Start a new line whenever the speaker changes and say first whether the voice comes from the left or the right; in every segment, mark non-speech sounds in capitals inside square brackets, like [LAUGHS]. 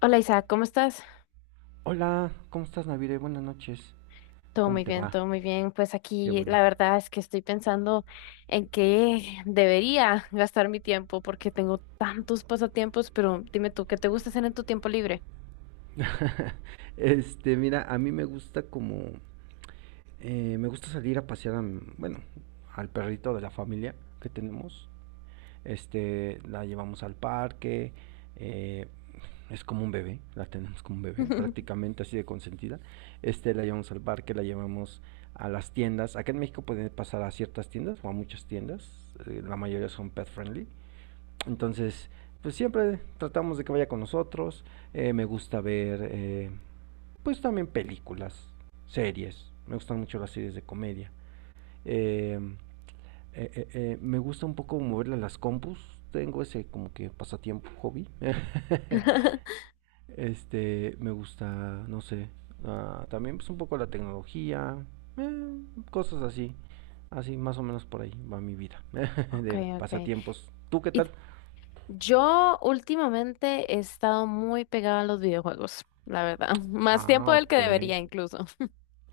left: Hola Isaac, ¿cómo estás?
right: Hola, ¿cómo estás, Navire? Buenas noches.
left: Todo
right: ¿Cómo
left: muy
right: te
left: bien,
right: va?
left: todo muy bien. Pues
right: Qué
left: aquí
right: bueno.
left: la verdad es que estoy pensando en qué debería gastar mi tiempo porque tengo tantos pasatiempos, pero dime tú, ¿qué te gusta hacer en tu tiempo libre?
right: [LAUGHS] Este, mira, a mí me gusta como, me gusta salir a pasear, bueno, al perrito de la familia que tenemos. Este, la llevamos al parque, eh, es como un bebé, la tenemos como un bebé, prácticamente así de consentida. Este, la llevamos al parque, la llevamos a las tiendas. Acá en México pueden pasar a ciertas tiendas o a muchas tiendas, la mayoría son pet friendly. Entonces, pues siempre tratamos de que vaya con nosotros. Me gusta ver, pues también películas, series. Me gustan mucho las series de comedia. Eh, eh, me gusta un poco moverle a las compus. Tengo ese como que pasatiempo, hobby. [LAUGHS]
left: [LAUGHS]
right: Este, me gusta, no sé, ah, también pues un poco la tecnología, eh, cosas así. Así, más o menos por ahí va mi vida [LAUGHS] de
left: Okay, okay.
right: pasatiempos. ¿Tú qué
left: Y
right: tal?
left: t- yo últimamente he estado muy pegada a los videojuegos, la verdad. [LAUGHS] Más tiempo
right: Ah,
left: del
right: ok.
left: que debería incluso.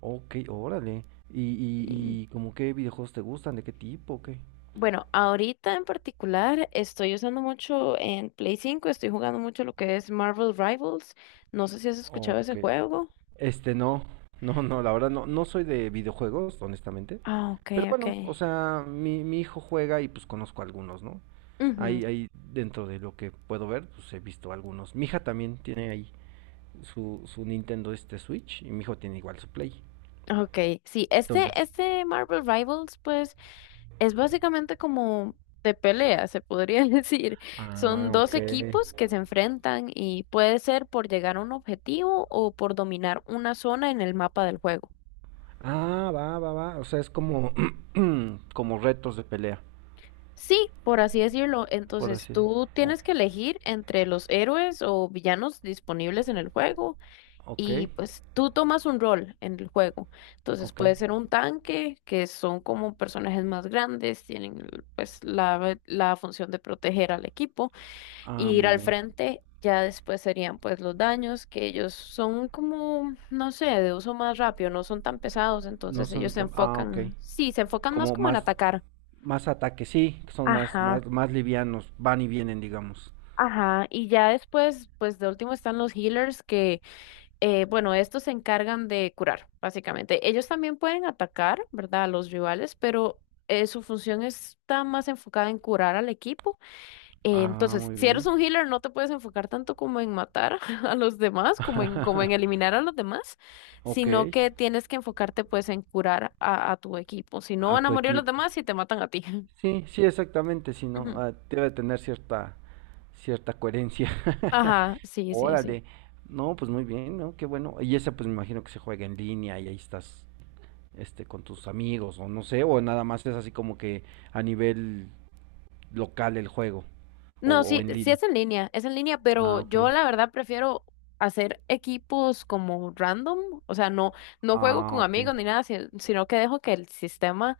right: Ok, órale. ¿Y,
left: Sí.
right: y, y como qué videojuegos te gustan? ¿De qué tipo? ¿O qué?
left: Bueno, ahorita en particular estoy usando mucho en Play 5, estoy jugando mucho lo que es Marvel Rivals. No sé si has escuchado ese
right: Ok.
left: juego.
right: Este, no. No, no, la verdad no, no soy de videojuegos, honestamente.
left: Ah, ok,
right: Pero
left: ok.
right: bueno, o sea, mi hijo juega y pues conozco algunos, ¿no?
left: Ujú.
right: Ahí dentro de lo que puedo ver, pues he visto algunos. Mi hija también tiene ahí su Nintendo Switch y mi hijo tiene igual su Play.
left: Ok, sí, este,
right: Entonces,
left: este Marvel Rivals, pues, es básicamente como de pelea, se podría [LAUGHS] decir. Son
right: ah,
left: dos
right: ok.
left: equipos que se enfrentan y puede ser por llegar a un objetivo o por dominar una zona en el mapa del juego.
right: Ah, va, va, va. O sea, es como, [CLEARS THROAT] como retos de pelea,
left: Sí, por así decirlo.
right: por
left: Entonces
right: así
left: tú
right: decirlo.
left: tienes que elegir entre los héroes o villanos disponibles en el juego
right: Ok,
left: y pues tú tomas un rol en el juego. Entonces
right: ok.
left: puede ser un tanque, que son como personajes más grandes, tienen pues la función de proteger al equipo
right: Ah,
left: y ir
right: muy
left: al
right: bien.
left: frente. Ya después serían pues los daños, que ellos son como, no sé, de uso más rápido, no son tan pesados,
right: No
left: entonces
right: son
left: ellos se
right: tan. Ah, ok.
left: enfocan, sí, se enfocan más
right: Como
left: como en
right: más,
left: atacar.
right: más ataques, sí, son más,
left: Ajá.
right: más, más livianos, van y vienen, digamos.
left: Ajá, y ya después, pues de último están los healers que, bueno, estos se encargan de curar, básicamente. Ellos también pueden atacar, ¿verdad? A los rivales, pero su función está más enfocada en curar al equipo.
right: Ah,
left: Entonces,
right: muy
left: si eres
right: bien.
left: un healer, no te puedes enfocar tanto como en matar [LAUGHS] a los demás, como en, como en
right: [LAUGHS]
left: eliminar a los demás,
right: Ok,
left: sino que tienes que enfocarte pues en curar a tu equipo. Si no,
right: a
left: van a
right: tu
left: morir los
right: equipo.
left: demás y te matan a ti. [LAUGHS]
right: Sí, sí, exactamente, si no,
left: Ujú.
right: debe tener cierta, coherencia. [LAUGHS]
left: Ajá, sí, sí, sí.
right: Órale. No, pues muy bien, ¿no? Qué bueno. Y esa pues me imagino que se juega en línea y ahí estás, este, con tus amigos o no sé, o nada más es así como que a nivel local el juego o,
left: No,
right: o
left: sí,
right: en
left: sí
right: línea.
left: es en línea, pero
right: Ah, ok.
left: yo la verdad prefiero hacer equipos como random, o sea, no, no juego
right: Ah,
left: con
right: ok.
left: amigos ni nada, sino que dejo que el sistema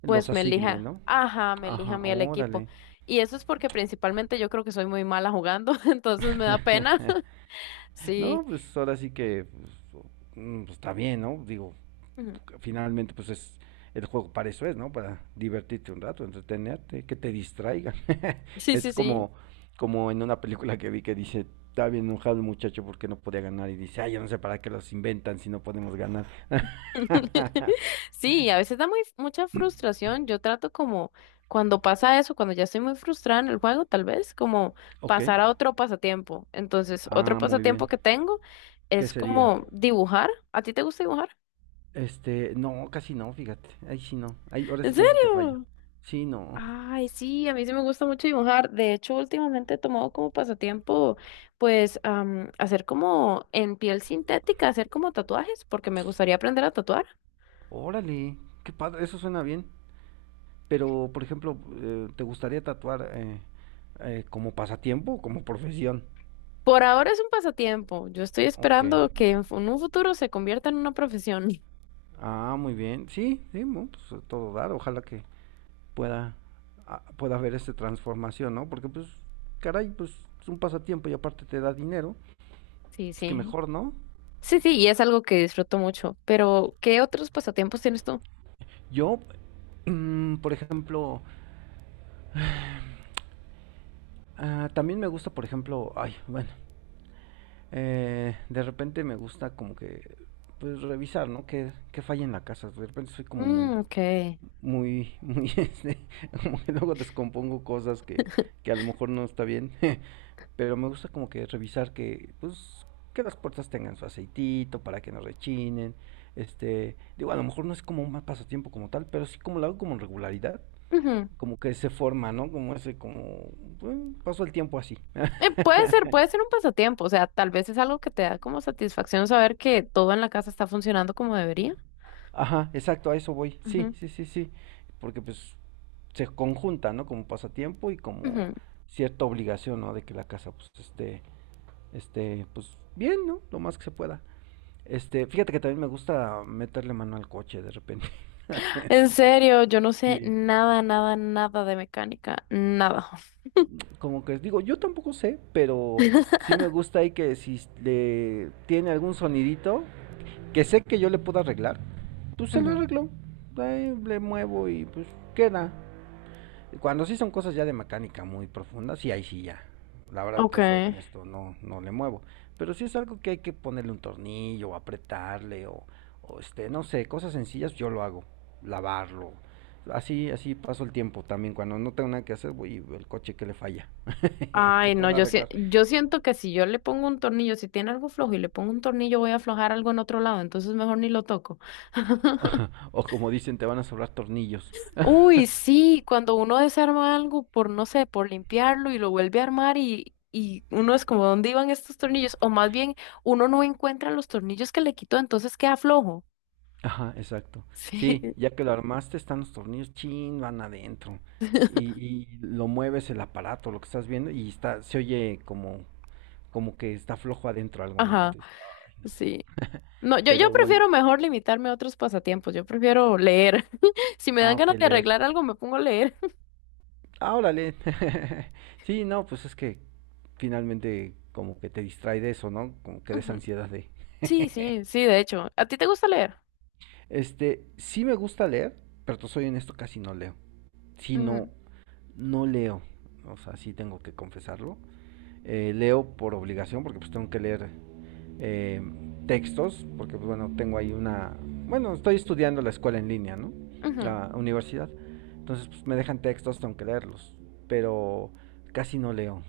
right: Los
left: pues me
right: asigne,
left: elija,
right: ¿no?
left: ajá, me elija a
right: Ajá,
left: mí el equipo.
right: órale.
left: Y eso es porque principalmente yo creo que soy muy mala jugando, [LAUGHS] entonces me da pena. [LAUGHS]
right: [LAUGHS]
left: Sí,
right: No, pues ahora sí que pues, pues, está bien, ¿no? Digo,
left: ujú,
right: finalmente pues es el juego para eso es, ¿no? Para divertirte un rato, entretenerte, que te distraigan. [LAUGHS]
left: sí, sí,
right: Es
left: sí.
right: como en una película que vi que dice, está bien enojado el muchacho porque no podía ganar y dice, ay, yo no sé para qué los inventan si no podemos ganar.
left: [LAUGHS]
right: [LAUGHS]
left: Sí, a veces da muy, mucha frustración. Yo trato como cuando pasa eso, cuando ya estoy muy frustrada en el juego, tal vez como
right: Ok.
left: pasar a otro pasatiempo. Entonces, otro
right: Ah, muy
left: pasatiempo
right: bien.
left: que tengo
right: ¿Qué
left: es
right: sería?
left: como dibujar. ¿A ti te gusta dibujar?
right: Este, no, casi no, fíjate. Ahí sí no. Ahí, ahora sí
left: ¿En
right: que ahí sí te fallo.
left: serio?
right: Sí, no.
left: Ay, sí, a mí sí me gusta mucho dibujar. De hecho, últimamente he tomado como pasatiempo, pues, hacer como en piel sintética, hacer como tatuajes, porque me gustaría aprender a tatuar.
right: Órale, qué padre, eso suena bien. Pero, por ejemplo, ¿te gustaría tatuar como pasatiempo o como profesión?
left: Por ahora es un pasatiempo. Yo estoy
right: Ok.
left: esperando que en un futuro se convierta en una profesión. [LAUGHS]
right: Ah, muy bien. Sí, sí, bueno, pues a todo dar. Ojalá que pueda, pueda haber esta transformación, ¿no? Porque, pues, caray, pues es un pasatiempo y aparte te da dinero.
left: Sí,
right: Pues que
left: sí.
right: mejor, ¿no?
left: Sí, sí, y es algo que disfruto mucho. Pero, ¿qué otros pasatiempos tienes tú?
right: Yo, por ejemplo, ah, también me gusta, por ejemplo, ay, bueno. De repente me gusta como que pues revisar, ¿no? Que falla en la casa. De repente soy como muy,
left: Mm, ok.
right: muy, [LAUGHS] muy, este, como que luego descompongo cosas que a lo mejor no está bien. [LAUGHS] Pero me gusta como que revisar que las puertas tengan su aceitito para que no rechinen. Este, digo, a lo mejor no es como un mal pasatiempo como tal, pero sí como lo hago como en regularidad.
left: Ujú.
right: Como que se forma, ¿no? Como ese, como, bueno, paso el tiempo así. [LAUGHS]
left: Puede ser un pasatiempo. O sea, tal vez es algo que te da como satisfacción saber que todo en la casa está funcionando como debería.
right: Ajá, exacto, a eso voy. Sí,
left: Ujú,
right: sí, sí, sí. Porque pues se conjunta, ¿no? Como pasatiempo y como
left: ujú.
right: cierta obligación, ¿no? De que la casa pues esté pues bien, ¿no? Lo más que se pueda. Este, fíjate que también me gusta meterle mano al coche de repente. [LAUGHS]
left: En serio, yo no sé
right: Sí.
left: nada, nada, nada de mecánica. Nada.
right: Como que digo, yo tampoco sé, pero sí
left: [LAUGHS]
right: me gusta ahí que si le tiene algún sonidito que sé que yo le puedo arreglar, pues se lo
left: Ujú.
right: arreglo. Ahí le muevo y pues queda. Cuando sí son cosas ya de mecánica muy profundas, sí, ahí sí ya. La verdad,
left: Ok.
right: te soy honesto, no, no le muevo. Pero sí es algo que hay que ponerle un tornillo, o apretarle, o este, no sé, cosas sencillas, yo lo hago. Lavarlo. Así, así paso el tiempo también. Cuando no tengo nada que hacer, voy el coche que le falla, [LAUGHS] que
left: Ay, no,
right: puedo arreglar.
left: yo
right: [LAUGHS]
left: siento que si yo le pongo un tornillo, si tiene algo flojo y le pongo un tornillo, voy a aflojar algo en otro lado, entonces mejor ni lo toco. [LAUGHS]
right: O o como dicen, te van a sobrar tornillos.
left: Uy, sí, cuando uno desarma algo por, no sé, por limpiarlo y lo vuelve a armar y uno es como, ¿dónde iban estos tornillos? O más bien, uno no encuentra los tornillos que le quitó, entonces queda flojo.
right: Ajá, exacto.
left: Sí.
right: Sí,
left: [LAUGHS]
right: ya que lo armaste, están los tornillos, chin, van adentro. Y, y lo mueves el aparato, lo que estás viendo, y está, se oye como que está flojo adentro algo, ¿no?
left: Ajá,
right: Entonces, ay, no.
left: sí. No, yo
right: Pero bueno,
left: prefiero mejor limitarme a otros pasatiempos, yo prefiero leer. [LAUGHS] Si me dan
right: ah, ok,
left: ganas de
right: leer.
left: arreglar algo, me pongo a leer.
right: Ah, órale. [LAUGHS] Sí, no, pues es que finalmente como que te distrae de eso, ¿no? Como
left: [LAUGHS]
right: que de esa
left: Ujú.
right: ansiedad de.
left: Sí,
right: [LAUGHS]
left: sí, sí, de hecho. ¿A ti te gusta leer?
right: Este, sí me gusta leer, pero te soy honesto, casi no leo. Si no,
left: Mm,
right: no leo. O sea, sí tengo que confesarlo. Leo por obligación, porque pues tengo que leer eh, textos, porque pues bueno, tengo ahí una, bueno, estoy estudiando la escuela en línea, ¿no?
left: ujú.
right: La universidad. Entonces pues me dejan textos, tengo que leerlos, pero casi no leo,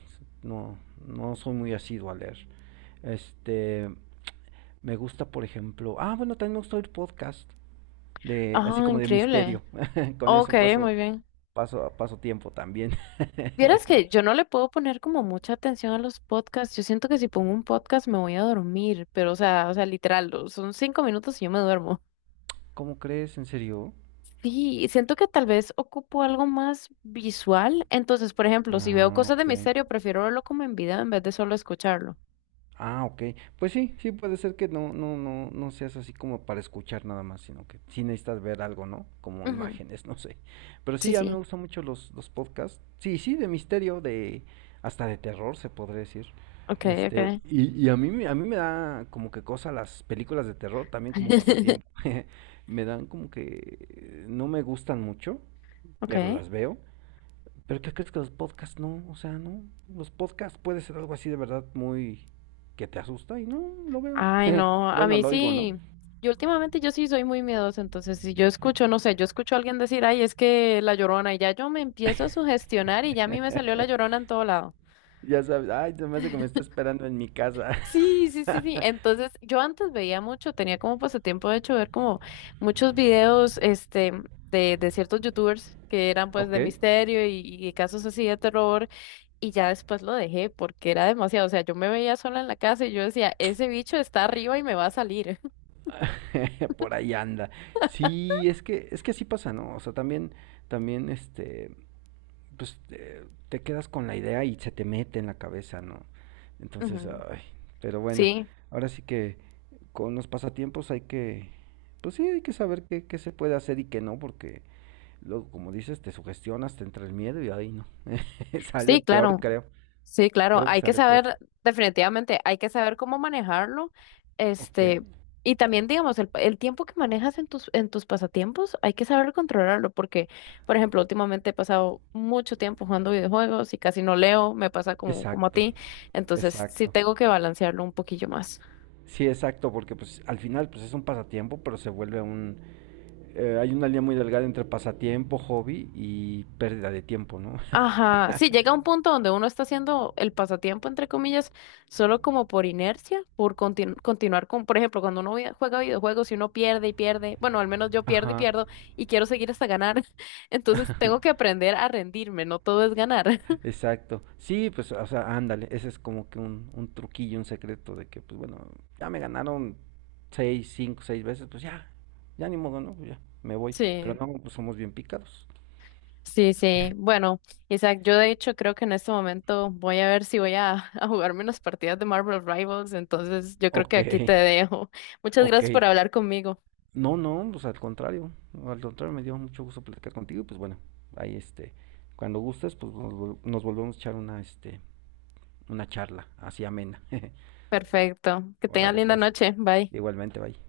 right: no, no soy muy asiduo a leer. Este, me gusta, por ejemplo, ah, bueno, también me gusta oír podcast de así
left: Ah,
right: como de
left: increíble.
right: misterio. [LAUGHS] Con
left: Ok,
right: eso paso
left: muy bien.
right: paso paso tiempo también.
left: Vieras que
right: [LAUGHS]
left: yo no le puedo poner como mucha atención a los podcasts. Yo siento que si pongo un podcast me voy a dormir, pero o sea, literal, son 5 minutos y yo me duermo.
right: ¿Cómo crees? ¿En serio?
left: Sí, y siento que tal vez ocupo algo más visual. Entonces, por ejemplo, si veo
right: Ah,
left: cosas de
right: ok.
left: misterio, prefiero verlo como en video en vez de solo escucharlo.
right: Ah, ok. Pues sí, sí puede ser que no, no, no, no seas así como para escuchar nada más, sino que sí necesitas ver algo, ¿no? Como
left: Ujú.
right: imágenes, [LAUGHS] no sé. Pero
left: Sí,
right: sí, a mí me
left: sí.
right: gustan mucho los podcasts. Sí, sí, de misterio, de hasta de terror se podría decir.
left: Ok,
right: Este,
left: ok.
right: y a mí, a mí me da como que cosa las películas de terror también como pasatiempo.
left: [LAUGHS]
right: [LAUGHS] Me dan como que no me gustan mucho, pero
left: Ok.
right: las veo. Pero ¿qué crees que los podcasts no? O sea, no. Los podcasts puede ser algo así de verdad muy que te asusta y no lo veo.
left: Ay,
right: [LAUGHS]
left: no, a
right: Bueno,
left: mí
right: lo oigo, ¿no?
left: sí. Yo últimamente yo sí soy muy miedosa, entonces si yo escucho, no sé, yo escucho a alguien decir, ay, es que la llorona, y ya yo me empiezo a sugestionar y ya a mí me salió la llorona
right: [LAUGHS]
left: en todo lado.
right: Ya sabes, ay, se me hace que me está esperando en mi casa.
left: Sí, sí,
right: [LAUGHS]
left: sí, sí. Entonces yo antes veía mucho, tenía como pasatiempo de hecho ver como muchos videos, este, de ciertos youtubers que eran pues
right: Ok,
left: de misterio y casos así de terror. Y ya después lo dejé porque era demasiado. O sea, yo me veía sola en la casa y yo decía, ese bicho está arriba y me va a salir.
right: [LAUGHS] por ahí anda. Sí, es que así pasa, ¿no? O sea, también este pues te quedas con la idea y se te mete en la cabeza, ¿no?
left: [LAUGHS]
right: Entonces,
left: Ujú.
right: ay, pero bueno,
left: Sí.
right: ahora sí que con los pasatiempos hay que, pues sí, hay que saber qué se puede hacer y qué no, porque luego, como dices, te sugestionas, te entra el miedo y ahí no, [LAUGHS] sale
left: Sí,
right: peor,
left: claro,
right: creo,
left: sí, claro,
right: creo que
left: hay que
right: sale peor.
left: saber, definitivamente, hay que saber cómo manejarlo,
right: Ok,
left: este, y también, digamos, el tiempo que manejas en tus pasatiempos, hay que saber controlarlo, porque, por ejemplo, últimamente he pasado mucho tiempo jugando videojuegos y casi no leo, me pasa como, como a
right: exacto,
left: ti, entonces sí
right: exacto.
left: tengo que balancearlo un poquillo más.
right: Sí, exacto, porque pues al final pues es un pasatiempo, pero se vuelve un. Hay una línea muy delgada entre pasatiempo, hobby y pérdida de tiempo, ¿no?
left: Ajá, sí, llega un punto donde uno está haciendo el pasatiempo, entre comillas, solo como por inercia, por continuar con, por ejemplo, cuando juega videojuegos y uno pierde y pierde, bueno, al menos yo
right: [LAUGHS]
left: pierdo y
right: Ajá.
left: pierdo y quiero seguir hasta ganar, [LAUGHS] entonces tengo que
right: [LAUGHS]
left: aprender a rendirme, no todo es ganar. [LAUGHS]
right: Exacto. Sí, pues, o sea, ándale, ese es como que un truquillo, un secreto de que, pues bueno, ya me ganaron seis, cinco, seis veces, pues ya, ya ni modo, ¿no? Pues ya, me voy. Pero
left: Sí,
right: no, pues somos bien picados.
left: sí, sí. Bueno, Isaac, yo de hecho creo que en este momento voy a ver si voy a jugarme unas partidas de Marvel Rivals, entonces yo creo que
right: Ok,
left: aquí te dejo. Muchas
right: [LAUGHS] ok.
left: gracias por hablar conmigo.
right: No, no, pues al contrario, me dio mucho gusto platicar contigo, pues bueno, ahí este, cuando gustes, pues nos volvemos a echar una charla así amena. [LAUGHS]
left: Perfecto. Que tengas
right: Órale,
left: linda
right: pues,
left: noche. Bye.
right: igualmente, bye.